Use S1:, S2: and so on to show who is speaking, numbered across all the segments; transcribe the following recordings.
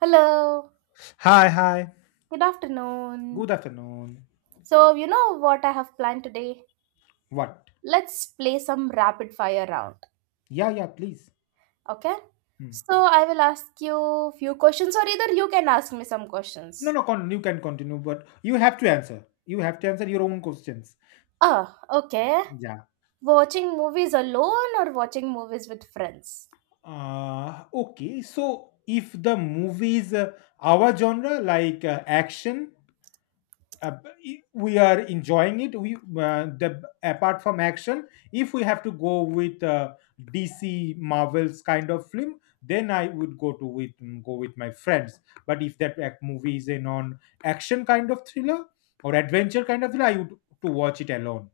S1: Hello,
S2: Hi, hi.
S1: good
S2: Good
S1: afternoon.
S2: afternoon.
S1: So, you know what I have planned today?
S2: What?
S1: Let's play some rapid fire round,
S2: Yeah, yeah, please.
S1: okay?
S2: Hmm.
S1: So, I will ask you few questions or either you can ask me some
S2: No,
S1: questions.
S2: no, you can continue, but you have to answer. You have to answer your own questions.
S1: Ah, okay.
S2: Yeah.
S1: Watching movies alone or watching movies with friends?
S2: Okay, so if the movie is our genre, like action, uh, we are enjoying it, we the apart from action, if we have to go with DC Marvels kind of film, then I would go with my friends. But if that movie is a non action kind of thriller, or adventure kind of thriller, I would to watch it alone.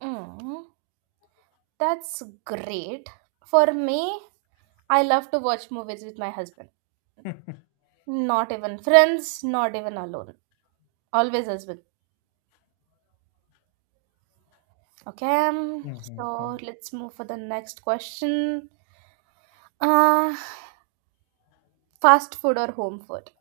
S1: Mm, that's great. For me, I love to watch movies with my husband. Not even friends, not even alone. Always husband. Okay,
S2: Mhm,
S1: so
S2: mhm.
S1: let's move for the next question. Uh, Fast food or home food?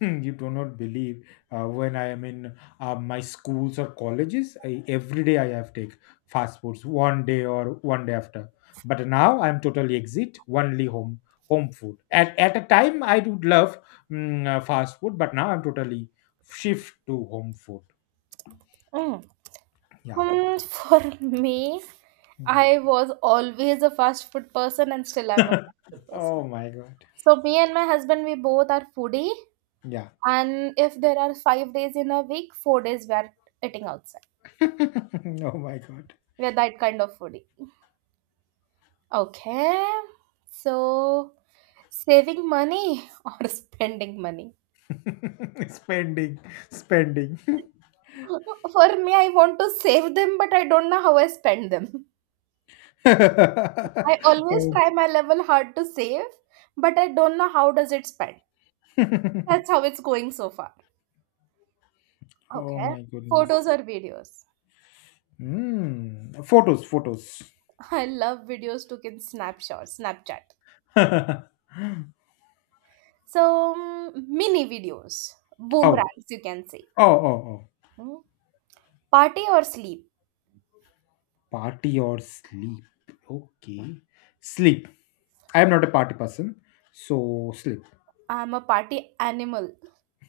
S2: You do not believe when I am in my schools or colleges, every day I have take fast foods one day or one day after. But now I'm totally exit, only home food. At a time I would love fast food, but now I'm totally shift to home food.
S1: Mm.
S2: Yeah.
S1: Hmm, for me,
S2: Mm.
S1: I was always a fast food person and still I'm a fast food person.
S2: Oh my god.
S1: So me and my husband, we both are foodie,
S2: Yeah.
S1: and if there are five days in a week, four days we are eating outside.
S2: Oh my god.
S1: We are that kind of foodie. Okay, so saving money or spending money?
S2: Spending, spending.
S1: For me, I want to save them, but I don't know how I spend them. I always
S2: Oh.
S1: try my level hard to save, but I don't know how does it spend. That's how it's going so far.
S2: Oh
S1: Okay.
S2: my
S1: Photos
S2: goodness.
S1: or videos.
S2: Mm. Photos, photos.
S1: I love videos took in snapshot, Snapchat. So mini videos,
S2: Oh,
S1: boomerangs you can say.
S2: oh, oh, oh.
S1: Hmm. Party or sleep.
S2: Party or sleep. Okay. Sleep. I am not a party person. So sleep.
S1: I'm a party animal,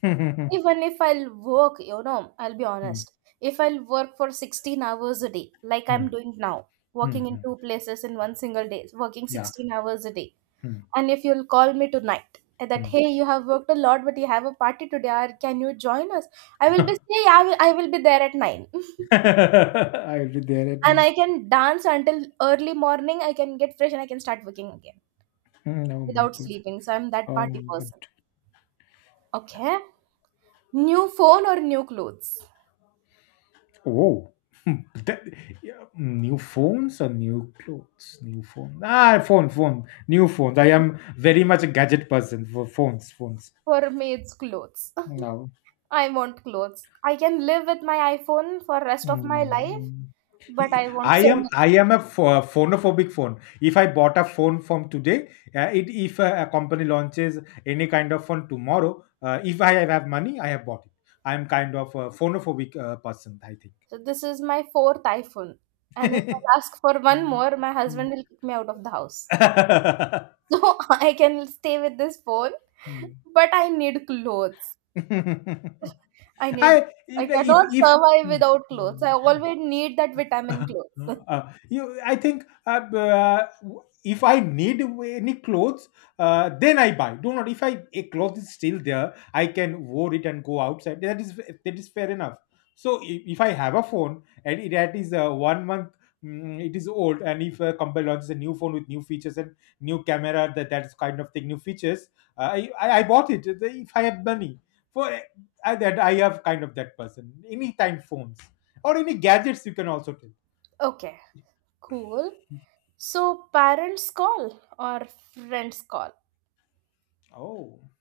S1: even if I'll work, you know, I'll be
S2: Hmm,
S1: honest. If I'll work for 16 hours a day, like
S2: hmm,
S1: I'm doing now,
S2: hmm,
S1: working in
S2: hmm.
S1: two places in one single day, working
S2: Yeah.
S1: 16 hours a day,
S2: Hmm,
S1: and if you'll call me tonight and that,
S2: hmm.
S1: hey, you have worked a lot, but you have a party today, or can you join us? I will be, say, yeah, I will be there at 9.
S2: I'll be there at
S1: And
S2: night.
S1: I can dance until early morning, I can get fresh and I can start working again
S2: Hmm. Oh my
S1: without
S2: god.
S1: sleeping. So I'm that
S2: Oh my
S1: party
S2: god.
S1: person. Okay. New phone or new clothes?
S2: Oh. That, yeah, new phones or new clothes? New phone. Phone, phone. New phones. I am very much a gadget person, for phones, phones.
S1: For me, it's clothes.
S2: No.
S1: I want clothes. I can live with my iPhone for rest of my life,
S2: Mm.
S1: but I want
S2: I
S1: so
S2: am
S1: much.
S2: I am a phonophobic phone. If I bought a phone from today, it if a company launches any kind of phone tomorrow, if I have money, I have bought it. I am kind of a phonophobic person, I think.
S1: So this is my fourth iPhone. And if I ask for one
S2: Mm.
S1: more, my
S2: Mm.
S1: husband will kick me out of the house. So I can stay with this phone, but I need clothes.
S2: Mm.
S1: I need
S2: I,
S1: I
S2: if
S1: cannot
S2: if
S1: survive
S2: mm,
S1: without clothes.
S2: mm.
S1: I always need that vitamin clothes.
S2: I think if I need any clothes, then I buy. Do not, if I, a cloth is still there, I can wear it and go outside. That is, that is fair enough. So if I have a phone, and that is one month, it is old, and if a company launches a new phone with new features and new camera, that that is kind of thing, new features, I bought it. If I have money for, I have kind of that person. Anytime phones or any gadgets, you can also tell.
S1: Okay, cool. So parents call or friends call?
S2: Oh,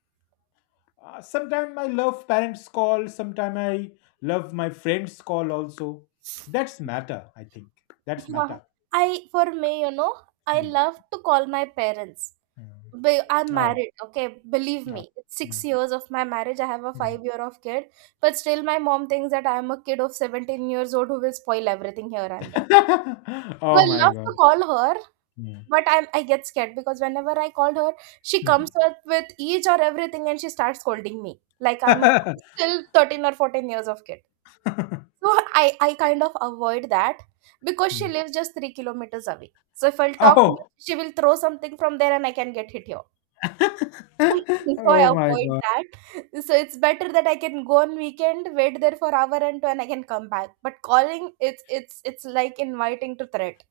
S2: sometimes I love parents' call. Sometimes I love my friends' call also. That's matter, I think. That's
S1: Yeah,
S2: matter.
S1: I for me, you know, I
S2: Mm,
S1: love to call my parents.
S2: mm.
S1: I'm
S2: Oh,
S1: married, okay? Believe
S2: oh,
S1: me, it's six
S2: mm,
S1: years of my marriage. I have a
S2: mm.
S1: 5 year of kid, but still, my mom thinks that I'm a kid of 17 years old who will spoil everything here and there. So
S2: Oh
S1: I
S2: my
S1: love
S2: god.
S1: to call her,
S2: Mm,
S1: but I get scared because whenever I called her, she
S2: mm.
S1: comes up with each or everything and she starts scolding me like I'm still 13 or 14 years of kid. So I kind of avoid that because she
S2: Mm.
S1: lives just 3 kilometers away. So if I'll talk,
S2: Oh.
S1: she will throw something from there and I can get hit here. So I
S2: Oh my
S1: avoid
S2: god.
S1: that. So it's better that I can go on weekend, wait there for hour and two, and I can come back. But calling, it's like inviting to threat.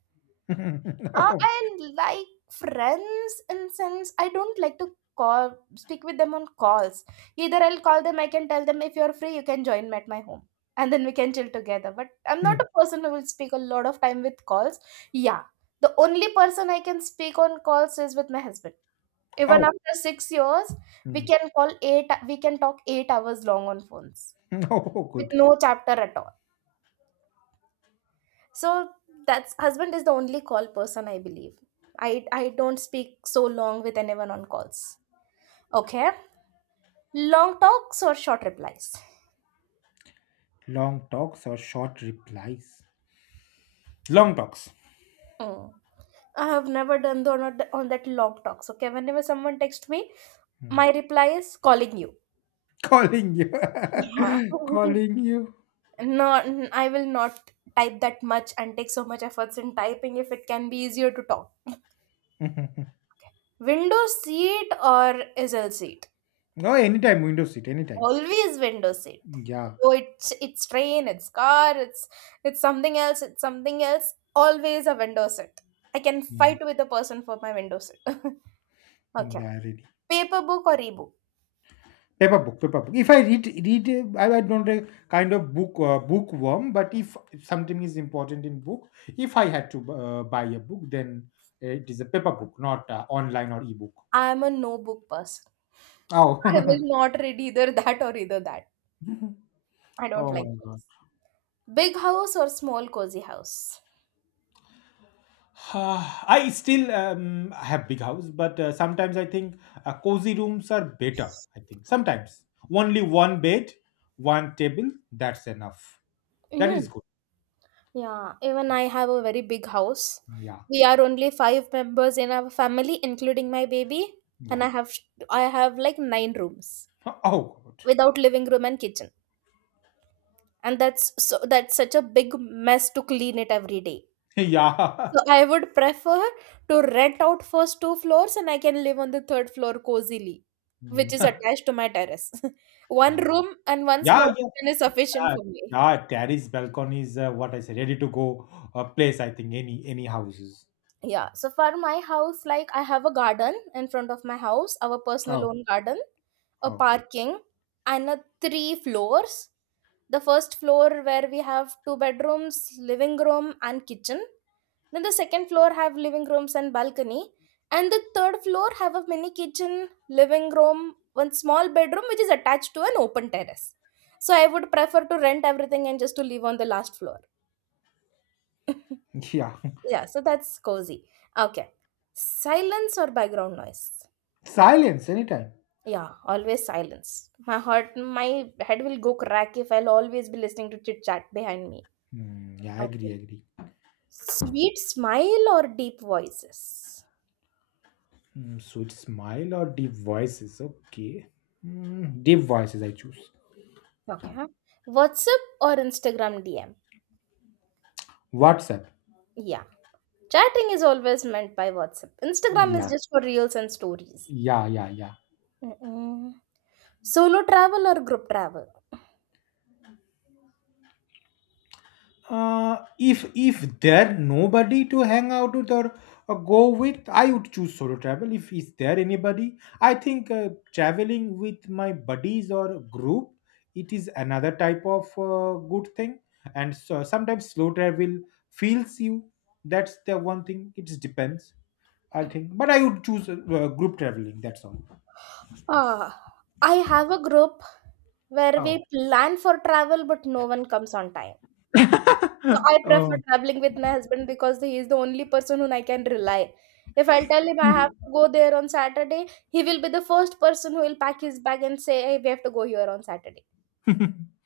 S2: Oh.
S1: I like friends in sense I don't like to call speak with them on calls. Either I'll call them, I can tell them if you're free, you can join me at my home. And then we can chill together. But I'm not
S2: Mm.
S1: a person who will speak a lot of time with calls. Yeah. The only person I can speak on calls is with my husband. Even
S2: Oh.
S1: after 6 years,
S2: Mm.
S1: we can talk 8 hours long on phones
S2: Oh,
S1: with
S2: good. Good.
S1: no chapter at all. So that's husband is the only call person I believe. I don't speak so long with anyone on calls. Okay, long talks or short replies.
S2: Long talks or short replies. Long talks.
S1: Mm. I have never done the, on that long talks. Okay, whenever someone texts me,
S2: Hmm.
S1: my reply is calling you.
S2: Calling you.
S1: Yeah.
S2: Calling you.
S1: I will not type that much and take so much efforts in typing if it can be easier to talk. Okay. Window seat or easel seat?
S2: No, anytime window seat, anytime.
S1: Always window seat.
S2: Yeah.
S1: So it's train, it's car, it's something else, it's something else. Always a window seat. I can
S2: Yeah.
S1: fight with a person for my window seat. Okay.
S2: Yeah, really.
S1: Paper book or e-book?
S2: Paper book, paper book. If I I don't kind of book, bookworm, but if something is important in book, if I had to buy a book, then it is a paper book, not online or ebook.
S1: I am a no book person. I
S2: Oh.
S1: will not read either that or either that. I don't
S2: Oh
S1: like
S2: my god.
S1: books. Big house or small cozy house?
S2: I still have big house, but sometimes I think cozy rooms are better. I think sometimes only one bed, one table, that's enough. That is
S1: Mm.
S2: good.
S1: Yeah, even I have a very big house.
S2: Yeah,
S1: We are only five members in our family, including my baby, and
S2: yeah.
S1: I have like nine rooms,
S2: Oh, good.
S1: without living room and kitchen, and that's such a big mess to clean it every day.
S2: Yeah.
S1: So I would prefer to rent out first two floors and I can live on the third floor cozily,
S2: Mm.
S1: which is attached to my terrace. One
S2: Uh,
S1: room and one small
S2: yeah, yeah,
S1: kitchen is sufficient
S2: uh,
S1: for me.
S2: yeah. Terrace balcony is what I said. Ready to go place. I think any houses.
S1: Yeah, so for my house, like I have a garden in front of my house, our personal
S2: Oh,
S1: own garden, a
S2: oh,
S1: parking, and a three floors. The first floor where we have two bedrooms, living room and kitchen, then the second floor have living rooms and balcony, and the third floor have a mini kitchen, living room, one small bedroom which is attached to an open terrace. So I would prefer to rent everything and just to live on the last floor.
S2: yeah.
S1: Yeah, so that's cozy. Okay. Silence or background noise?
S2: Silence anytime.
S1: Yeah, always silence. My heart, my head will go crack if I'll always be listening to chit chat behind me.
S2: Mm, yeah, I
S1: Okay.
S2: agree, agree.
S1: Sweet smile or deep voices?
S2: Mm, sweet smile or deep voices? Okay. Mm, deep voices I choose.
S1: Okay. WhatsApp or Instagram DM?
S2: WhatsApp.
S1: Yeah. Chatting is always meant by WhatsApp. Instagram is
S2: Yeah.
S1: just for reels and stories.
S2: Yeah, yeah, yeah.
S1: Mm-mm. Solo travel or group travel?
S2: If, there nobody to hang out with, or go with, I would choose solo travel. If is there anybody, I think traveling with my buddies or group, it is another type of good thing. And so sometimes slow travel feels you. That's the one thing. It depends. I think, but I would choose group traveling. That's all.
S1: Uh, I have a group where
S2: Oh.
S1: we plan for travel, but no one comes on time. So I
S2: Oh,
S1: prefer traveling with my husband because he is the only person who I can rely. If I'll tell him I have to go there on Saturday, he will be the first person who will pack his bag and say, "Hey, we have to go here on Saturday."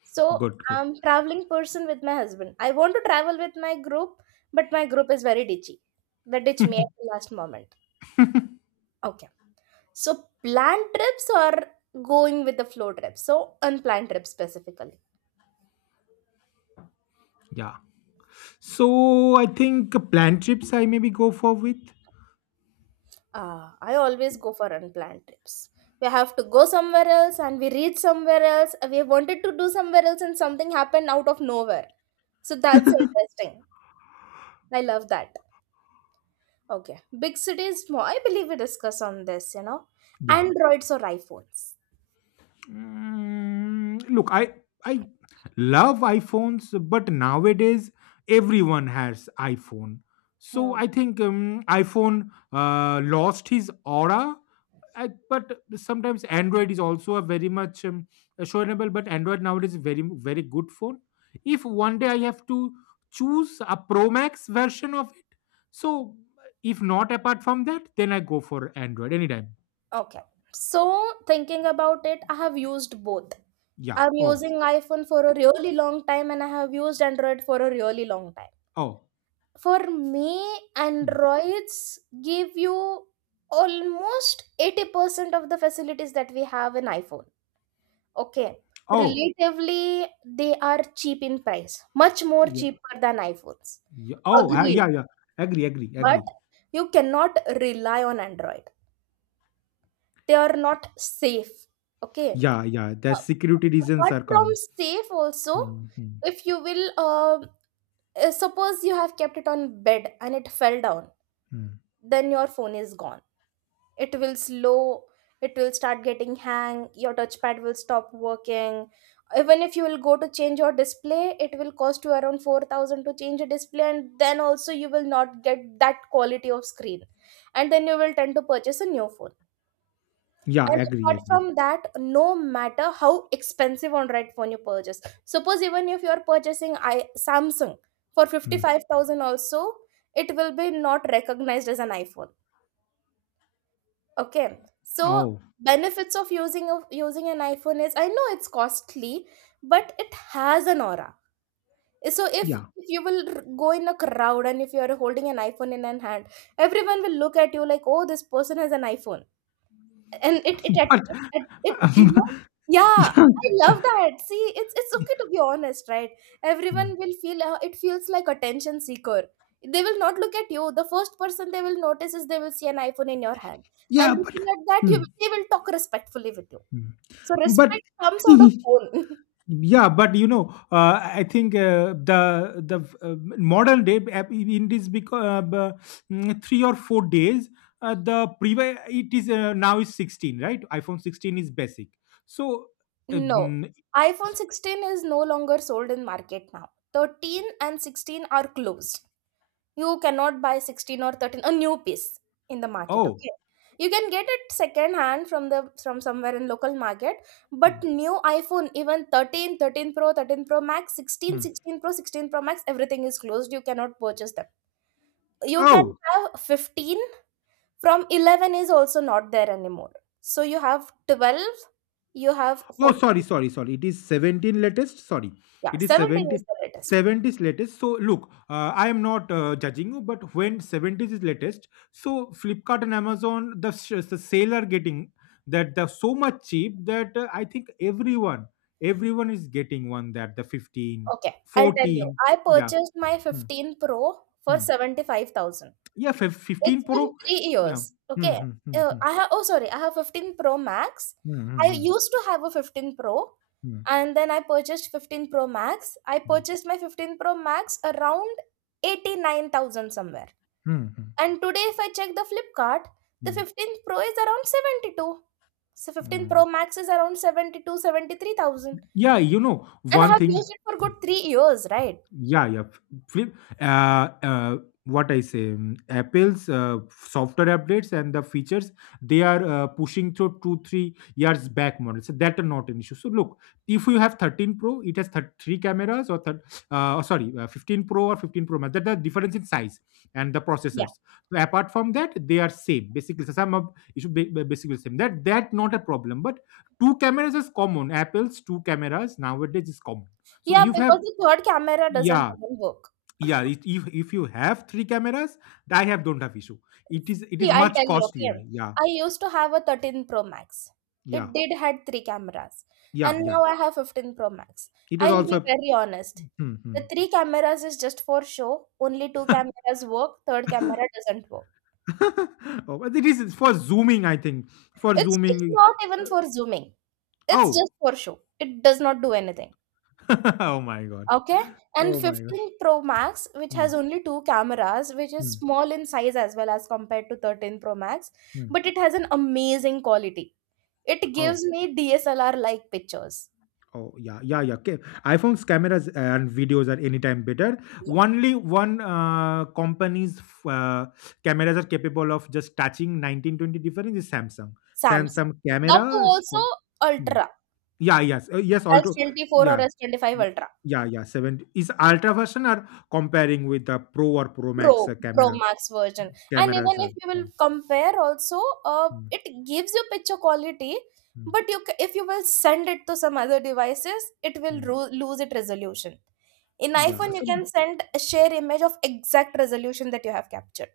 S1: So
S2: good, good.
S1: I'm traveling person with my husband. I want to travel with my group, but my group is very ditchy. They ditch me at the last moment. Okay. So planned trips or going with the flow trips? So unplanned trips specifically.
S2: Yeah. So I think planned trips I maybe go for with.
S1: Ah, I always go for unplanned trips. We have to go somewhere else and we reach somewhere else. We wanted to do somewhere else and something happened out of nowhere. So that's interesting. I love that. Okay. Big cities, more. I believe we discuss on this, you know.
S2: Yeah.
S1: Androids or iPhones.
S2: Mm, look, I love iPhones, but nowadays everyone has iPhone. So
S1: Hmm.
S2: I think iPhone lost his aura. But sometimes Android is also a very much showable. But Android nowadays is very very good phone. If one day I have to choose a Pro Max version of it, so if not apart from that, then I go for Android anytime.
S1: Okay. So thinking about it, I have used both.
S2: Yeah.
S1: I'm
S2: Oh.
S1: using iPhone for a really long time and I have used Android for a really long time.
S2: Oh.
S1: For me,
S2: Hmm.
S1: Androids give you almost 80% of the facilities that we have in iPhone. Okay.
S2: Oh,
S1: Relatively, they are cheap in price, much more
S2: yeah,
S1: cheaper than iPhones.
S2: yeah. Oh,
S1: Agreed.
S2: yeah, yeah. Agree, agree,
S1: But
S2: agree.
S1: you cannot rely on Android. They are not safe. Okay.
S2: Yeah, yeah. The
S1: Uh,
S2: security reasons
S1: apart
S2: are
S1: from
S2: come.
S1: safe also,
S2: Hmm, hmm,
S1: if you will suppose you have kept it on bed and it fell down,
S2: hmm.
S1: then your phone is gone. It will slow, it will start getting hang, your touchpad will stop working. Even if you will go to change your display, it will cost you around 4000 to change a display and then also you will not get that quality of screen, and then you will tend to purchase a new phone.
S2: Yeah,
S1: And
S2: agree,
S1: apart
S2: agree.
S1: from that, no matter how expensive Android phone you purchase, suppose even if you are purchasing I Samsung for
S2: Hmm.
S1: 55,000 also, it will be not recognized as an iPhone. Okay. So
S2: Oh,
S1: benefits of using an iPhone is I know it's costly, but it has an aura. So
S2: yeah.
S1: if you will go in a crowd and if you are holding an iPhone in an hand, everyone will look at you like, oh, this person has an iPhone. And it it
S2: But
S1: it, it, it you know Yeah,
S2: yeah.
S1: I love that. See, it's okay to be honest, right?
S2: Hmm.
S1: Everyone will feel, it feels like attention seeker. They will not look at you. The first person they will notice is they will see an iPhone in your hand,
S2: Yeah,
S1: and
S2: but
S1: looking at that
S2: hmm,
S1: you, they will talk respectfully with you.
S2: hmm.
S1: So
S2: But
S1: respect comes out of phone.
S2: yeah, but you know, I think the modern day app in this, because 3 or 4 days, the previous, it is now is 16, right? iPhone 16 is basic, so
S1: No,
S2: um,
S1: iPhone 16 is no longer sold in market now. 13 and 16 are closed. You cannot buy 16 or 13, a new piece in the market,
S2: oh.
S1: okay? You can get it second hand from somewhere in local market,
S2: Hmm.
S1: but new iPhone, even 13, 13 Pro, 13 Pro Max, 16,
S2: Hmm.
S1: 16 Pro, 16 Pro Max, everything is closed. You cannot purchase them. You can
S2: Oh.
S1: have 15 from 11 is also not there anymore. So you have 12, you have
S2: Oh, sorry,
S1: 14.
S2: sorry, sorry. It is 17 latest. Sorry.
S1: Yeah,
S2: It is
S1: 17 is
S2: 70
S1: the latest one.
S2: seventies latest. So, look, I am not judging you, but when 70s is latest, so Flipkart and Amazon, the sale are getting that they're so much cheap that I think everyone is getting one, that the fifteen
S1: Okay, I'll tell you.
S2: fourteen
S1: I
S2: Yeah.
S1: purchased my
S2: Hmm,
S1: 15 Pro for
S2: hmm.
S1: 75,000.
S2: Yeah, 15
S1: It's been
S2: Pro.
S1: 3
S2: Yeah.
S1: years.
S2: Hmm,
S1: Okay.
S2: hmm, hmm, hmm,
S1: I have 15 Pro Max.
S2: hmm,
S1: I
S2: hmm,
S1: used to have a 15 Pro
S2: hmm, hmm,
S1: and then I purchased 15 Pro Max. I
S2: hmm,
S1: purchased my 15 Pro Max around 89,000 somewhere.
S2: hmm, hmm,
S1: And today if I check the Flipkart, the
S2: hmm.
S1: 15 Pro is around 72. So 15 Pro Max is around 72-73 thousand.
S2: Yeah, you know,
S1: And I
S2: one
S1: have
S2: thing.
S1: used it for good 3 years, right?
S2: Yeah, yeah. Flip. What I say, Apple's software updates and the features, they are pushing through 2-3 years back models. So that are not an issue. So look, if you have 13 Pro, it has three cameras, or or sorry, 15 Pro or 15 Pro Max. That the difference in size and the
S1: Yeah.
S2: processors. So apart from that, they are same. Basically, so some of it should be basically same. That, not a problem. But two cameras is common. Apple's two cameras nowadays is common. So
S1: Yeah,
S2: you have.
S1: because the third camera doesn't
S2: Yeah,
S1: even work.
S2: yeah. If you have three cameras, I have don't have issue. It is, it
S1: See,
S2: is
S1: I'll
S2: much
S1: tell you,
S2: costlier,
S1: okay.
S2: yeah,
S1: I used to have a 13 Pro Max.
S2: yeah,
S1: It did had three cameras.
S2: yeah,
S1: And
S2: yeah,
S1: now I have 15 Pro Max.
S2: it was
S1: I'll be
S2: also.
S1: very honest.
S2: Hmm, hmm.
S1: The three cameras is just for show. Only two cameras work, third camera doesn't work.
S2: Oh, but it is for zooming, I think. For
S1: It's
S2: zooming.
S1: not
S2: uh,
S1: even for zooming. It's
S2: oh.
S1: just for show. It does not do anything.
S2: Oh my god.
S1: Okay? And
S2: Oh my god.
S1: 15 Pro Max, which
S2: Hmm,
S1: has only two cameras, which is
S2: hmm,
S1: small in size as well as compared to 13 Pro Max,
S2: hmm.
S1: but it has an amazing quality. It
S2: Oh.
S1: gives me DSLR like pictures.
S2: Oh yeah, yeah, yeah. Okay. iPhone's cameras and videos are anytime better.
S1: Yeah,
S2: Only one company's uh, cameras are capable of just touching 1920 difference is Samsung.
S1: Samsung.
S2: Samsung
S1: That too
S2: cameras.
S1: also
S2: Hmm.
S1: Ultra,
S2: Yeah, yes, yes. Also,
S1: S24 or
S2: yeah,
S1: S25
S2: yeah,
S1: Ultra.
S2: yeah, yeah. Seven is ultra version are comparing with the Pro or Pro Max
S1: Pro, Pro Max version. And even
S2: cameras. Are.
S1: if you will
S2: Hmm,
S1: compare also,
S2: hmm,
S1: it gives you picture quality,
S2: hmm,
S1: but if you will send it to some other devices, it will
S2: hmm.
S1: lose its resolution. In
S2: Yeah.
S1: iPhone, you
S2: So,
S1: can send share image of exact resolution that you have captured.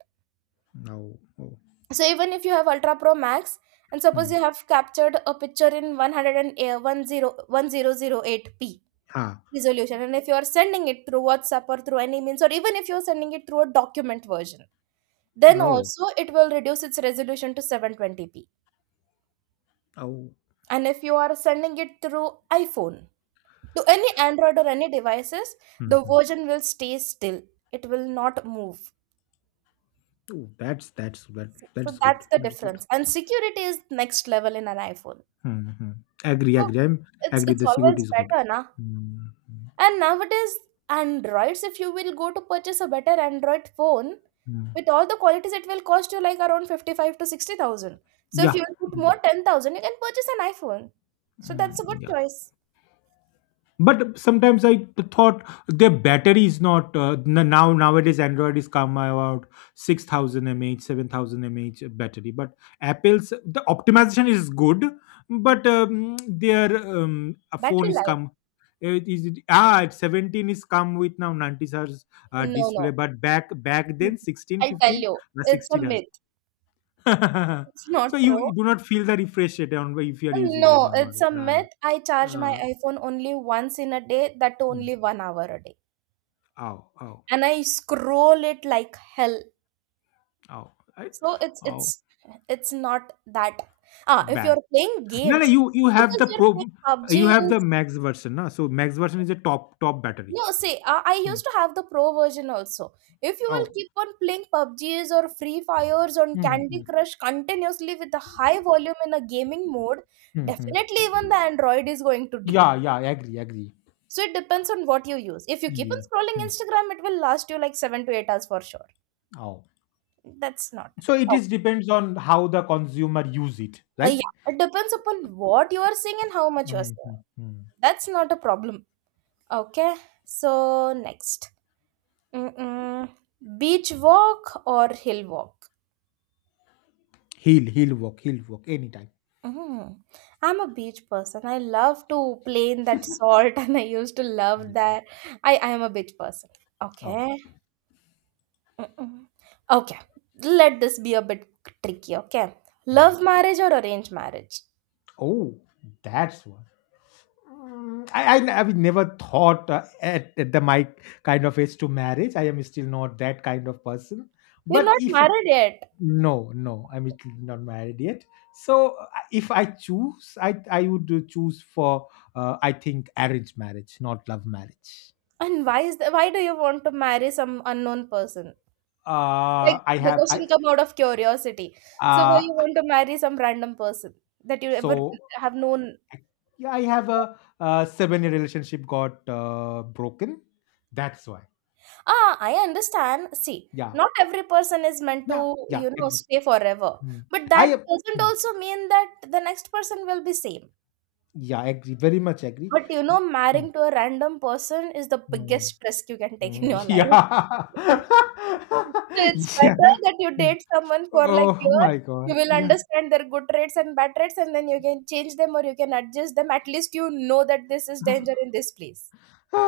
S2: no. Oh.
S1: So even if you have ultra pro max and
S2: Hmm.
S1: suppose you have captured a picture in 100 and 101008 p
S2: Ah.
S1: resolution, and if you are sending it through whatsapp or through any means, or even if you're sending it through a document version, then
S2: Oh.
S1: also it will reduce its resolution to 720p.
S2: Oh.
S1: And if you are sending it through iphone to any android or any devices,
S2: Hmm.
S1: the
S2: Hmm.
S1: version will stay still, it will not move.
S2: Oh,
S1: So
S2: that's good.
S1: that's the
S2: That's good.
S1: difference, and security is next level in an iphone.
S2: Mm-hmm. Agree,
S1: So
S2: agree. I'm
S1: it's
S2: agree.
S1: it's
S2: The security
S1: always
S2: is good.
S1: better, na?
S2: Mm-hmm.
S1: And nowadays, Androids, if you will go to purchase a better Android phone
S2: Mm-hmm.
S1: with all the qualities, it will cost you like around 55 to 60,000. So if
S2: Yeah.
S1: you will put
S2: Mm-hmm.
S1: more 10,000, you can purchase an iPhone. So
S2: Mm,
S1: that's a good
S2: yeah.
S1: choice.
S2: But sometimes I thought, their battery is not now nowadays android is come about 6000 mAh 7000 mAh battery, but apple's the optimization is good, but their a phone
S1: Battery
S2: is
S1: life?
S2: come. It is, at 17 is come with now 90 hertz
S1: No,
S2: display,
S1: no.
S2: but back then 16
S1: I'll tell
S2: 15,
S1: you, it's a
S2: 60 hertz.
S1: myth. It's
S2: So
S1: not
S2: you
S1: true.
S2: do not feel the refresh rate on, if you are using it
S1: No, it's
S2: normally.
S1: a myth. I charge
S2: Uh,
S1: my iPhone only once in a day, that too
S2: mm.
S1: only 1 hour a day.
S2: Ow. Ow.
S1: And I scroll it like hell.
S2: Oh, I,
S1: So it's
S2: oh,
S1: it's it's not that. Ah, if
S2: bad.
S1: you're playing
S2: No, no,
S1: games,
S2: you, have
S1: suppose
S2: the
S1: you're
S2: pro,
S1: playing
S2: you
S1: PUBG.
S2: have the
S1: is-
S2: max version, no? So max version is a top battery.
S1: No, say I
S2: Mm.
S1: used to have the pro version also. If you will
S2: Oh,
S1: keep on playing PUBGs or Free Fires on
S2: mm-hmm.
S1: Candy Crush continuously with a high volume in a gaming mode,
S2: Hmm.
S1: definitely even the Android is going to deem.
S2: Yeah, yeah, I agree, agree.
S1: So it depends on what you use. If you keep on
S2: Yeah.
S1: scrolling
S2: Mm.
S1: Instagram, it will last you like 7 to 8 hours for sure.
S2: Oh,
S1: That's not.
S2: so it is depends on how the consumer use it, right?
S1: Yeah, it depends upon what you are seeing and how much you are seeing.
S2: Mm-hmm. Mm.
S1: That's not a problem. Okay, so next. Mm-mm. Beach walk or hill walk?
S2: He'll, work, he'll work anytime.
S1: Mm. I'm a beach person. I love to play in that salt and I used to
S2: Yeah.
S1: love that. I am a beach person.
S2: Oh,
S1: Okay. Mm-mm. Okay. Let this be a bit tricky. Okay. Love
S2: mm.
S1: marriage or arranged marriage?
S2: Oh, that's what. Mm, I've never thought at the my kind of age to marriage. I am still not that kind of person.
S1: You're
S2: But
S1: not
S2: if
S1: married yet.
S2: no, no, I'm
S1: Okay.
S2: still not married yet. So if I choose, I would choose for, I think arranged marriage, not love marriage.
S1: And why do you want to marry some unknown person? Like
S2: I
S1: the
S2: have I
S1: question come out of curiosity. So why
S2: uh
S1: you want to marry some random person that you ever
S2: so
S1: have known?
S2: uh, yeah, I have a, 7 year relationship got broken. That's why.
S1: Ah, I understand. See,
S2: Yeah,
S1: not every person is meant
S2: yeah,
S1: to,
S2: yeah.
S1: you know,
S2: Exactly.
S1: stay forever.
S2: Mm.
S1: But that
S2: I ap-
S1: doesn't
S2: mm.
S1: also mean that the next person will be same.
S2: Yeah, I agree. Very much agree.
S1: But
S2: Mm.
S1: marrying to a random person is the
S2: Mm.
S1: biggest risk you can take
S2: Mm.
S1: in your life.
S2: Yeah.
S1: So it's
S2: Yeah.
S1: better that you
S2: Mm.
S1: date someone for like
S2: Oh
S1: year.
S2: my god.
S1: You will
S2: Yeah.
S1: understand their good traits and bad traits, and then you can change them or you can adjust them. At least you know that this is danger in this place.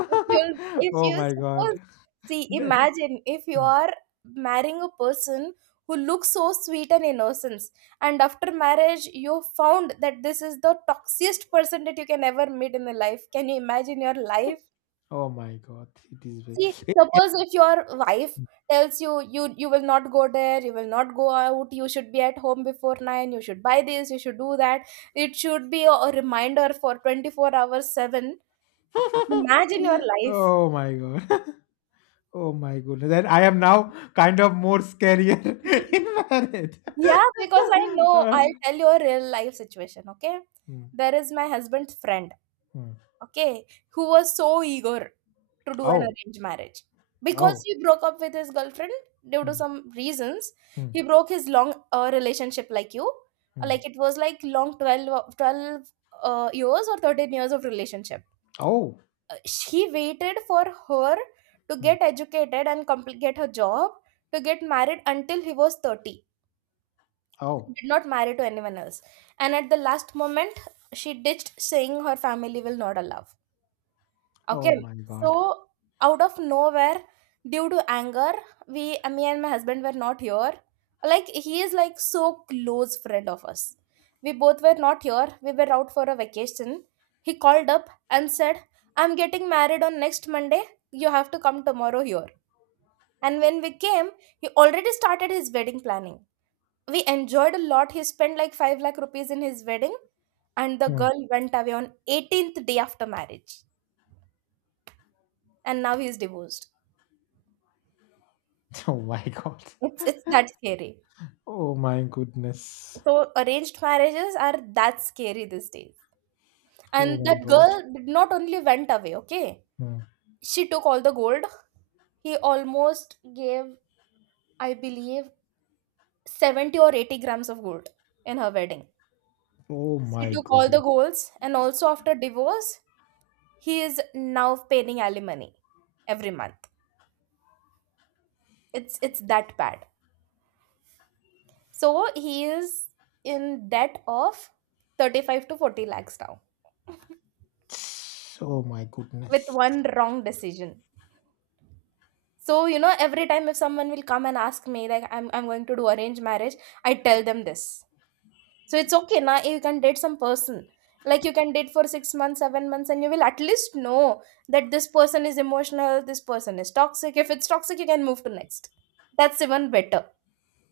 S1: If
S2: Oh
S1: you
S2: my
S1: suppose,
S2: god.
S1: see,
S2: Ne-
S1: imagine if you
S2: Mm.
S1: are marrying a person who looks so sweet and innocent, and after marriage you found that this is the toxiest person that you can ever meet in the life. Can you imagine your life?
S2: Oh my god. It is very.
S1: See, suppose if your wife tells you you will not go there, you will not go out, you should be at home before 9, you should buy this, you should do that. It should be a reminder for 24 hours seven. Imagine your life.
S2: Oh my god. Oh my goodness. Then I am now kind of more scarier in marriage.
S1: Yeah, because I know
S2: Uh,
S1: I'll tell you a real life situation. Okay,
S2: mm,
S1: there is my husband's friend,
S2: mm.
S1: okay, who was so eager to do an
S2: Oh.
S1: arranged marriage. Because
S2: Oh.
S1: he broke up with his girlfriend due to
S2: Mm,
S1: some reasons,
S2: mm,
S1: he broke his long relationship like you.
S2: mm.
S1: Like it was like long 12 years or 13 years of relationship.
S2: Oh.
S1: Uh, He waited for her to
S2: Mm.
S1: get educated and get her job to get married until he was 30. He
S2: Oh.
S1: did not marry to anyone else. And at the last moment, she ditched saying her family will not allow.
S2: Oh
S1: Okay,
S2: my god.
S1: so out of nowhere, due to anger, me and my husband were not here. Like he is like so close friend of us. We both were not here. We were out for a vacation. He called up and said, "I'm getting married on next Monday. You have to come tomorrow here." And when we came, he already started his wedding planning. We enjoyed a lot. He spent like 5 lakh rupees in his wedding, and the
S2: Hmm.
S1: girl went away on 18th day after marriage. And now he's divorced.
S2: Oh my god.
S1: It's that scary.
S2: Oh my goodness.
S1: So arranged marriages are that scary these days.
S2: Oh
S1: And
S2: my
S1: that
S2: god.
S1: girl did not only went away, okay?
S2: Hmm.
S1: She took all the gold. He almost gave, I believe, 70 or 80 grams of gold in her wedding.
S2: Oh
S1: She
S2: my
S1: took all the
S2: goodness.
S1: golds, and also after divorce, he is now paying alimony every month. It's that bad. So he is in debt of 35 to 40 lakhs now
S2: Oh my
S1: with
S2: goodness.
S1: one wrong decision. So, every time if someone will come and ask me, like, I'm going to do arranged marriage, I tell them this. So it's okay, now you can date some person. Like you can date for 6 months, 7 months, and you will at least know that this person is emotional, this person is toxic. If it's toxic, you can move to next. That's even better.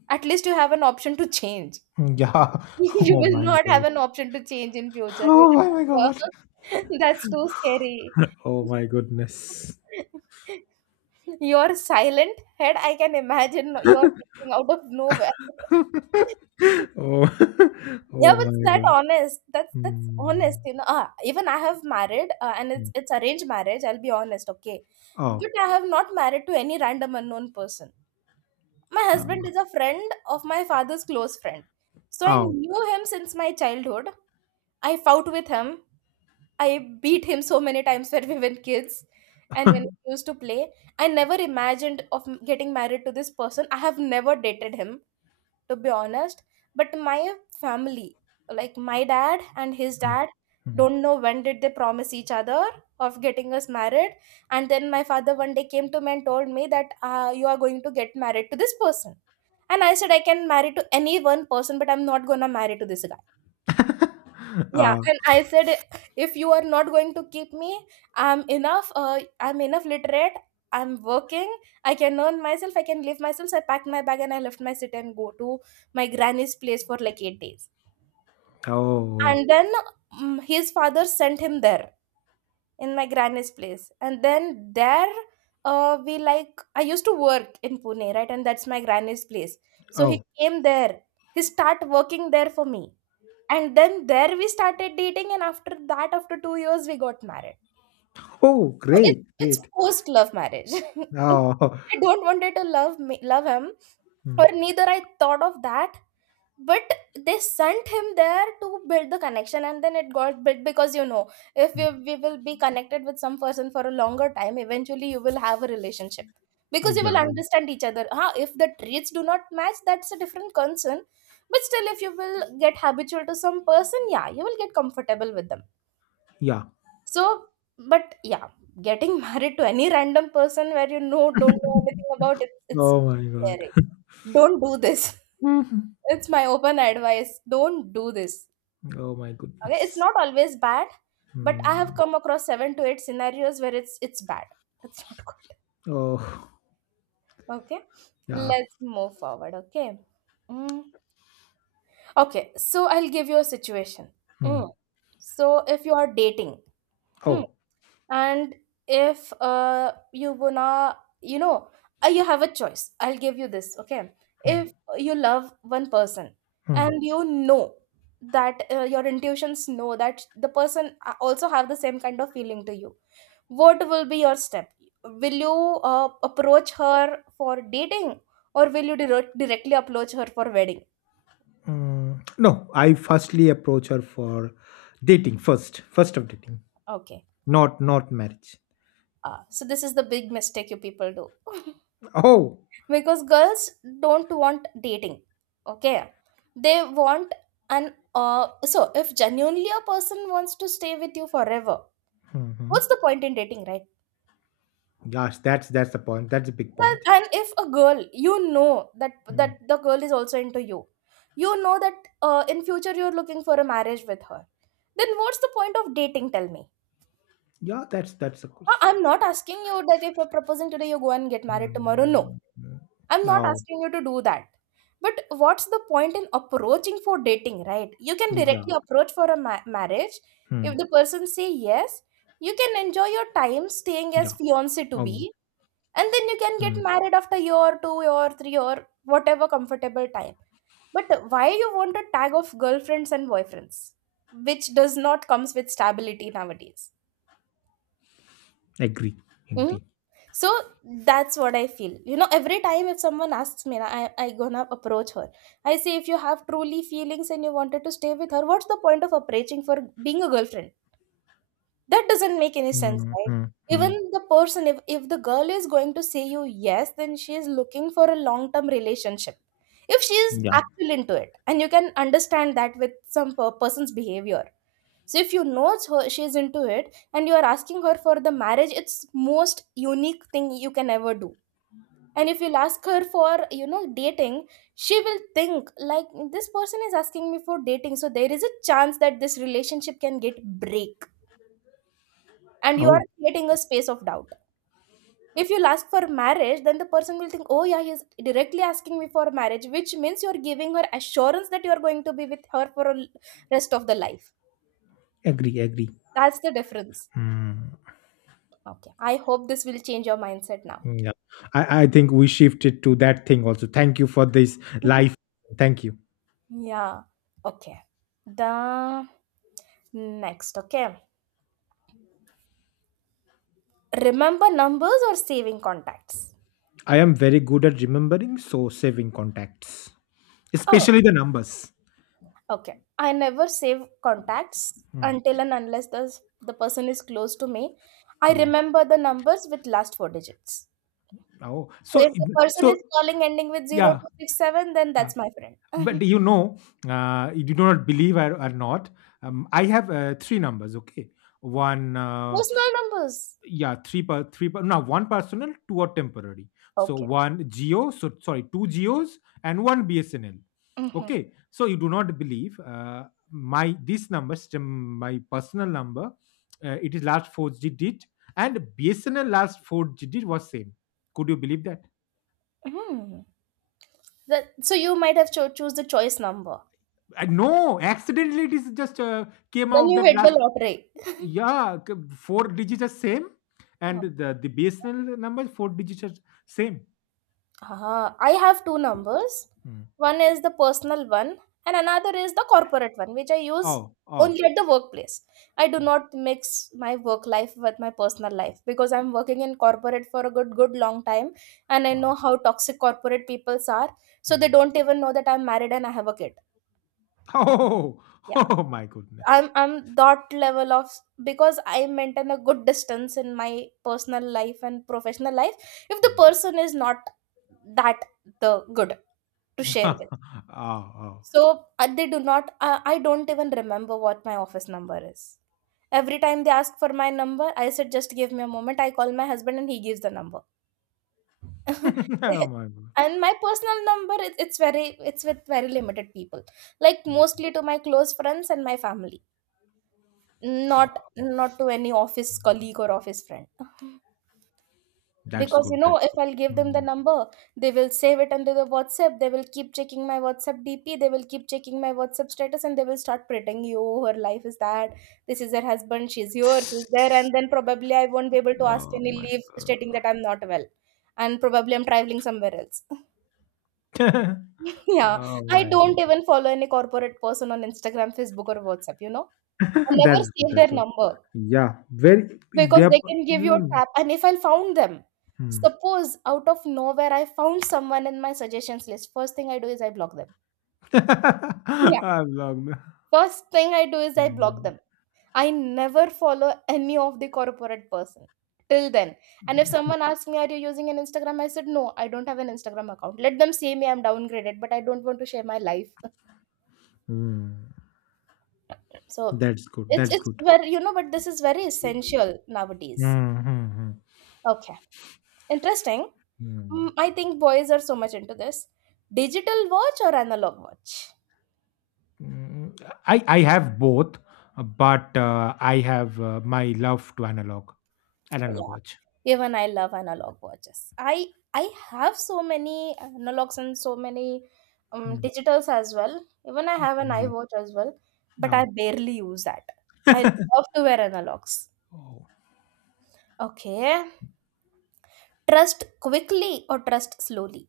S1: At least you have an option to change.
S2: Hmm. Yeah.
S1: You
S2: Oh
S1: will
S2: my
S1: not have
S2: god.
S1: an option to change in future.
S2: Oh my god.
S1: That's too scary.
S2: Oh my goodness.
S1: Your silent head, I can imagine you're thinking out of nowhere.
S2: oh.
S1: Yeah,
S2: oh
S1: but it's
S2: my
S1: that
S2: god.
S1: honest. That's
S2: Hmm.
S1: honest. Even I have married, and
S2: Hmm.
S1: it's arranged marriage. I'll be honest, okay.
S2: Oh.
S1: But I have not married to any random unknown person. My husband
S2: No.
S1: is a friend of my father's close friend, so I
S2: Oh.
S1: knew him since my childhood. I fought with him. I beat him so many times when we were kids and when we used to play. I never imagined of getting married to this person. I have never dated him, to be honest. But my family, like my dad and his
S2: Hmm.
S1: dad,
S2: Hmm.
S1: don't know when did they promise each other of getting us married. And then my father one day came to me and told me that you are going to get married to this person. And I said I can marry to any one person, but I'm not gonna marry to this. Yeah,
S2: uh,
S1: and I said, if you are not going to keep me, I'm enough. I'm enough literate. I'm working. I can earn myself. I can live myself. So I packed my bag and I left my city and go to my granny's place for like 8 days.
S2: oh.
S1: And then his father sent him there in my granny's place. And then there, we like I used to work in Pune, right? And that's my granny's place. So he
S2: Oh.
S1: came there. He start working there for me, and then there we started dating, and after that, after 2 years, we got married.
S2: Oh.
S1: So it's
S2: Great.
S1: it's
S2: Great.
S1: forced love marriage.
S2: Oh.
S1: I don't wanted to love me, love him, or neither I thought of that, but they sent him there to build the connection, and then it got built. Because if
S2: Hmm.
S1: we will be connected with some person for a longer time, eventually you will have a relationship because you
S2: Yeah,
S1: will understand each other, huh? If the traits do not match, that's a different concern, but still if you will get habitual to some person, yeah, you will get comfortable with them.
S2: yeah.
S1: So but yeah, getting married to any random person where don't know anything about it, it's
S2: Oh my god.
S1: scary. Don't do this.
S2: Mhm.
S1: It's my open advice, don't do this.
S2: Oh my
S1: Okay, it's
S2: goodness.
S1: not always bad, but I have
S2: Hmm.
S1: come across seven to eight scenarios where it's bad. It's not good.
S2: Oh,
S1: Okay,
S2: yeah.
S1: let's move forward. Okay. Mm. Okay, so I'll give you a situation.
S2: Hmm.
S1: Mm. So if you are dating, hmm,
S2: Oh.
S1: and if you wanna you have a choice, I'll give you this. Okay,
S2: Hmm.
S1: if you love one person
S2: Hmm.
S1: and you know that, your intuitions know that the person also have the same kind of feeling to you, what will be your step? Will you approach her for dating, or will you directly approach her for wedding?
S2: Hmm. No, I firstly approach her for dating first. First of dating,
S1: Okay.
S2: not marriage.
S1: So this is the big mistake you people do.
S2: Oh.
S1: Because girls don't want dating. Okay, they want an, so if genuinely a person wants to stay with you forever,
S2: Hmm.
S1: what's the point in dating, right?
S2: Gosh, that's the point. That's a big
S1: Well,
S2: point.
S1: and if a girl, you know that,
S2: Hmm.
S1: that the girl is also into you, you know that, in future you're looking for a marriage with her. Then what's the point of dating? Tell me.
S2: Yeah, that's the course.
S1: I'm not asking you that if you're proposing today, you go and get married tomorrow. No,
S2: Hmm.
S1: I'm not
S2: Oh,
S1: asking you to do that. But what's the point in approaching for dating, right? You can
S2: yeah.
S1: directly approach for a marriage.
S2: Hmm.
S1: If the person say yes, you can enjoy your time staying as
S2: Yeah.
S1: fiance to
S2: Oh.
S1: be, and then you can
S2: Hmm.
S1: get married after year two or three or whatever comfortable time. But why you want a tag of girlfriends and boyfriends which does not comes with stability nowadays?
S2: Agree.
S1: Mm.
S2: Agree.
S1: So that's what I feel. You know, every time if someone asks me, I gonna approach her. I say if you have truly feelings and you wanted to stay with her, what's the point of approaching for being a girlfriend? That doesn't make any sense,
S2: Hmm.
S1: right?
S2: Hmm. Hmm.
S1: Even the person, if the girl is going to say you yes, then she is looking for a long term relationship. If she is
S2: Yeah.
S1: actually into it and you can understand that with some person's behavior. So if you know it's her, she is into it and you are asking her for the marriage, it's most unique thing you can ever do. And if you'll ask her for dating, she will think like, this person is asking me for dating, so there is a chance that this relationship can get break, and you are
S2: Oh,
S1: creating a space of doubt. If you'll ask for marriage, then the person will think, oh yeah, he's directly asking me for marriage, which means you're giving her assurance that you're going to be with her for a rest of the life.
S2: agree, agree.
S1: That's the difference.
S2: Mm,
S1: Okay, I hope this will change your mindset now.
S2: yeah. I think we shifted to that thing also. Thank you for this life. Thank you.
S1: Yeah. Okay, the next. Okay, remember numbers or saving contacts?
S2: I am very good at remembering, so saving contacts,
S1: Oh.
S2: especially the numbers.
S1: Okay, I never save contacts
S2: Mm,
S1: until and unless the person is close to me. I
S2: mm.
S1: remember the numbers with last four digits.
S2: Oh,
S1: So
S2: so
S1: if the person
S2: so
S1: is calling ending with zero
S2: yeah.
S1: two six seven, then
S2: uh,
S1: that's my friend.
S2: But you know, you do not believe or not. I have three numbers. Okay, one
S1: Personal numbers.
S2: yeah, three per no one personal, two are temporary. So
S1: Okay.
S2: one geo so sorry, two geos and one BSNL.
S1: Mm-hmm.
S2: Okay, so you do not believe, my this number stem- my personal number, it is last 4 digit, and BSNL last 4 digit was same. Could you believe that?
S1: Mm. That, so you might have choose the choice number.
S2: I, no, accidentally it is just came
S1: Then
S2: out
S1: you
S2: that
S1: hit the
S2: last,
S1: lottery.
S2: yeah, c- 4 digits are same, and
S1: Oh.
S2: the BSNL number 4 digits are same.
S1: Ah, I have two numbers.
S2: Hmm.
S1: One is the personal one, and another is the corporate one, which I use
S2: Oh, oh.
S1: only at the workplace. I do not mix my work life with my personal life because I'm working in corporate for a good, good long time, and I
S2: Ah,
S1: know how toxic corporate peoples are. So they
S2: mm.
S1: don't even know that I'm married and I have a kid.
S2: Oh,
S1: Yeah,
S2: oh my goodness.
S1: I'm that level of, because I maintain a good distance in my personal life and professional life. If the
S2: Mm.
S1: person is not that the good to share with.
S2: oh, oh.
S1: So they do not, I don't even remember what my office number is. Every time they ask for my number, I said, just give me a moment. I call my husband and he gives the number.
S2: oh my god.
S1: And my personal number, it's very, it's with very limited people, like
S2: Mm.
S1: mostly to my close friends and my family, not,
S2: Ah,
S1: not to any office colleague or office friend.
S2: that's
S1: Because you
S2: good.
S1: know,
S2: That's
S1: if
S2: good.
S1: I'll give them the
S2: Mm.
S1: number, they will save it under the WhatsApp. They will keep checking my WhatsApp DP. They will keep checking my WhatsApp status, and they will start pretending, "Oh, her life is that. This is her husband. She's here. She's there." And then probably I won't be able to ask
S2: Oh
S1: any
S2: my
S1: leave, stating
S2: god.
S1: that I'm not well, and probably I'm traveling somewhere else. Yeah,
S2: oh
S1: I
S2: my
S1: don't
S2: god.
S1: even follow any corporate person on Instagram, Facebook, or WhatsApp. I never
S2: that's good.
S1: save their
S2: That's good.
S1: number.
S2: Yeah. Very. They
S1: Because
S2: are.
S1: they can give you a
S2: Mm.
S1: tap, and if I found them,
S2: Mm.
S1: suppose out of nowhere I found someone in my suggestions list, first thing I do is I block them. Yeah,
S2: I've logged.
S1: first thing I do is I block
S2: Mm.
S1: them. I never follow any of the corporate person till then. And if someone asks me, are you using an Instagram? I said no, I don't have an Instagram account. Let them say me I'm downgraded, but I don't want to share my life.
S2: Mm.
S1: So
S2: That's good.
S1: it's
S2: That's
S1: it's
S2: good.
S1: very, but this is very essential nowadays.
S2: Mm-hmm.
S1: Okay, interesting. Mm, I think boys are so much into this. Digital watch or analog watch?
S2: Mm, I have both, but I have my love to analog
S1: Yeah,
S2: watch.
S1: even I love analog watches. I have so many analogs and so many
S2: Mm,
S1: digitals as well. Even I have an
S2: yeah.
S1: iWatch as well, but I
S2: Now,
S1: barely use that. I love to wear analogs.
S2: oh.
S1: Okay, trust quickly or trust slowly.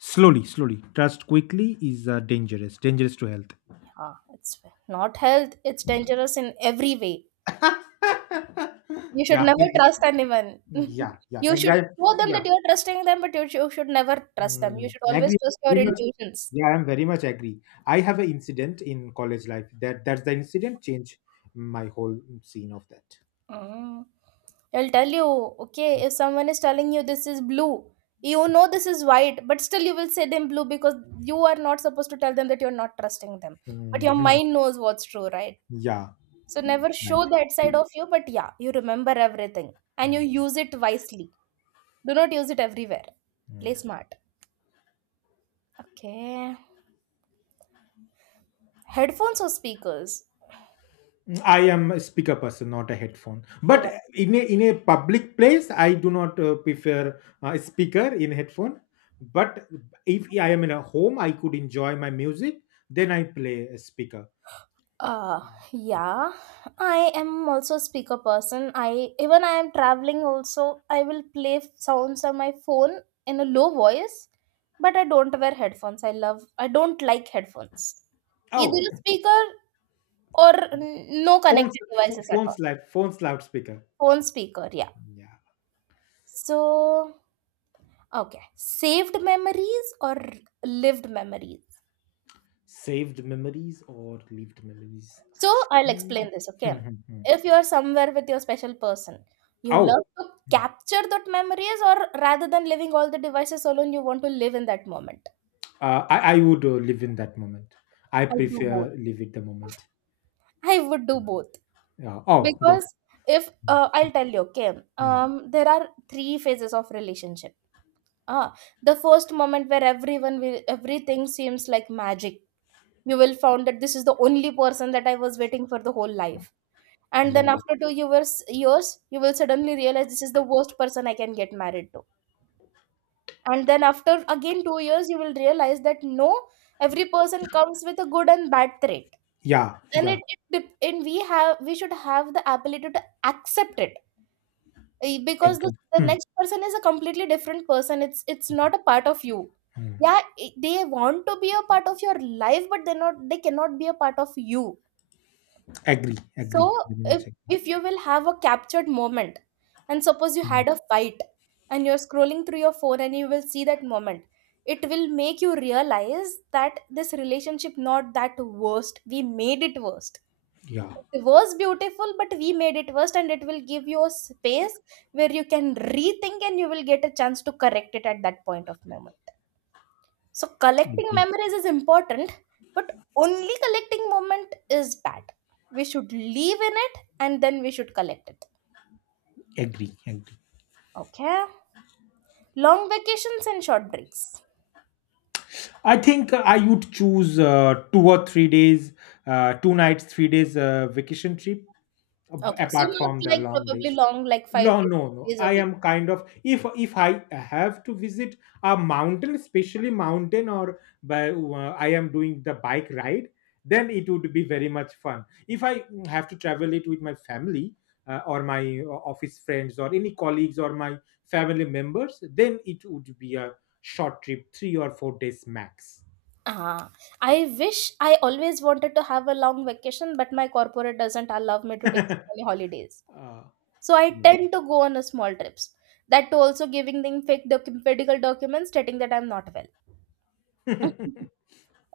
S2: Slowly, slowly. Trust quickly is dangerous, dangerous to health.
S1: Ah, it's not health, it's dangerous in every way. You should
S2: yeah,
S1: never
S2: ex-
S1: trust anyone.
S2: yeah, yeah.
S1: You
S2: Agree.
S1: should
S2: I-
S1: show them that
S2: Yeah,
S1: you're trusting them, but you, you should never trust them. You
S2: mm,
S1: should always
S2: agree.
S1: trust your
S2: Very much.
S1: intuitions.
S2: Yeah, I'm very much agree. I have an incident in college life that that's the incident changed my whole scene of that.
S1: Mm. I'll tell you, okay, if someone is telling you this is blue, you know this is white, but still you will say them blue because you are not supposed to tell them that you're not trusting them. But your
S2: Mhm.
S1: mind knows what's true, right?
S2: Yeah,
S1: So never
S2: right.
S1: show that side of you, but yeah, you remember everything and you
S2: Mm,
S1: use it wisely. Do not use it everywhere. Play
S2: mm.
S1: smart. Okay. Headphones or speakers?
S2: I am a speaker person, not a headphone. But
S1: Even,
S2: in a public place, I do not prefer a speaker in headphone. But if I am in a home, I could enjoy my music. Then I play a speaker.
S1: uh, yeah, I am also a speaker person. I Even I am traveling also, I will play sounds on my phone in a low voice, but I don't wear headphones. I love, I don't like headphones. Either
S2: Oh,
S1: a speaker or no
S2: phones,
S1: connected
S2: ph-
S1: devices at
S2: phones,
S1: all.
S2: loud, phones, loudspeaker.
S1: Phone speaker, yeah.
S2: Yeah,
S1: So okay, saved memories or lived memories.
S2: saved memories or lived memories.
S1: So I'll
S2: Mm.
S1: explain this, okay?
S2: Mhm.
S1: If you are somewhere with your special person, you
S2: Oh,
S1: love to capture that memories, or rather than living all the devices alone, you want to live in that moment.
S2: I would live in that moment. I
S1: I do
S2: prefer
S1: both.
S2: live in the moment.
S1: I would do both
S2: Yeah. Oh,
S1: because,
S2: good.
S1: if I'll tell you, okay,
S2: Mm.
S1: there are three phases of relationship. Ah, the first moment where everyone will, everything seems like magic. You will found that this is the only person that I was waiting for the whole life, and
S2: Yeah.
S1: then after 2 years years you will suddenly realize this is the worst person I can get married to. And then after again 2 years, you will realize that no, every person comes with a good and bad trait,
S2: Yeah,
S1: and
S2: yeah,
S1: we should have the ability to accept it. Eh, because the,
S2: agree.
S1: the
S2: Hmm.
S1: next person is a completely different person, it's not a part of you.
S2: Mm.
S1: Yeah, they want to be a part of your life, but they're not, they cannot be a part of you.
S2: Agree, agree,
S1: So
S2: very
S1: if,
S2: much agree.
S1: if you will have a captured moment and suppose you
S2: Hmm.
S1: had a fight and you're scrolling through your phone and you will see that moment, it will make you realize that this relationship not that worst. We made it worst.
S2: Yeah,
S1: It was beautiful, but we made it worst, and it will give you a space where you can rethink and you will get a chance to correct it at that point of memory. So collecting
S2: agree,
S1: memories is important, but only collecting moment is bad. We should live in it and then we should collect it.
S2: agree, agree.
S1: Okay. Long vacations and short breaks.
S2: I think I would choose 2 or 3 days, two nights, 3 days vacation trip ab-
S1: Okay. So
S2: apart
S1: not
S2: from the
S1: like
S2: long
S1: probably
S2: days.
S1: long, like five
S2: No, no, no.
S1: days a
S2: I
S1: week.
S2: am kind of, if I have to visit a mountain, especially mountain, or by I am doing the bike ride, then it would be very much fun. If I have to travel it with my family or my office friends or any colleagues or my family members, then it would be a short trip, 3 or 4 days max.
S1: Ah, I wish I always wanted to have a long vacation, but my corporate doesn't allow me to take
S2: uh,
S1: so many holidays. So I
S2: yeah.
S1: tend to go on a small trips. That too also giving them fake medical documents stating that I'm not well.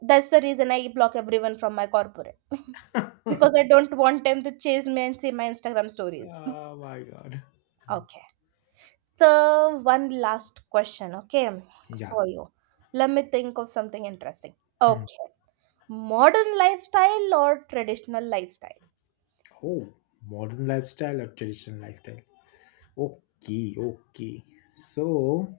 S1: That's the reason I block everyone from my corporate because I don't want them to chase me and see my Instagram stories.
S2: oh my god.
S1: Okay. So, one last question, okay,
S2: Yeah.
S1: for you. Let me think of something interesting.
S2: Hmm.
S1: Okay. Modern lifestyle or traditional lifestyle?
S2: Oh, modern lifestyle or traditional lifestyle? Okay, okay. So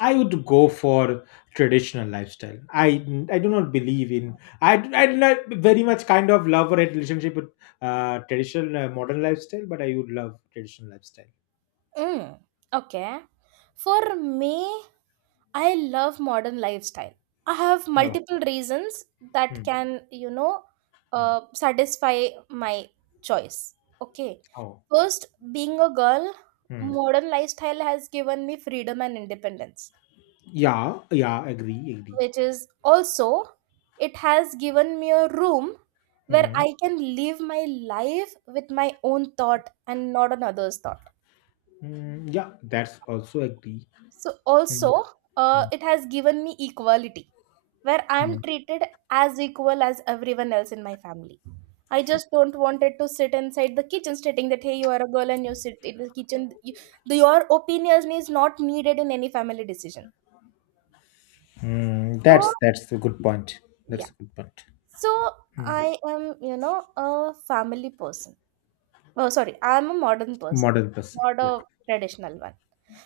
S2: I would go for traditional lifestyle. I do not very much kind of love or hate relationship with traditional modern lifestyle, but I would love traditional lifestyle.
S1: Mm, okay. For me, I love modern lifestyle. I have
S2: No.
S1: multiple reasons that
S2: Hmm.
S1: can,
S2: Hmm.
S1: satisfy my choice. Okay.
S2: Oh.
S1: First, being a girl,
S2: Hmm.
S1: modern lifestyle has given me freedom and independence,
S2: Yeah. Yeah. Agree. Agree.
S1: which is also, it has given me a room where
S2: Hmm.
S1: I can live my life with my own thought and not on others' thought.
S2: Hmm. Yeah. That's also agree.
S1: So
S2: Hmm.
S1: also,
S2: Hmm.
S1: it has given me equality, where I
S2: Hmm.
S1: am treated as equal as everyone else in my family. I just don't wanted to sit inside the kitchen stating that, hey, you are a girl and you sit in the kitchen. You, the, your opinion is not needed in any family decision.
S2: Hmm.
S1: So
S2: That's a good point. That's
S1: yeah,
S2: a good point.
S1: so
S2: Hmm.
S1: I am, a family person. Oh, sorry, I am a modern person,
S2: Modern person.
S1: not
S2: Yeah.
S1: a traditional one.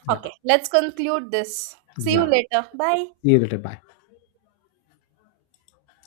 S2: Yeah.
S1: Okay, let's conclude this. See you
S2: Yeah.
S1: later. Bye.
S2: See you later. Bye.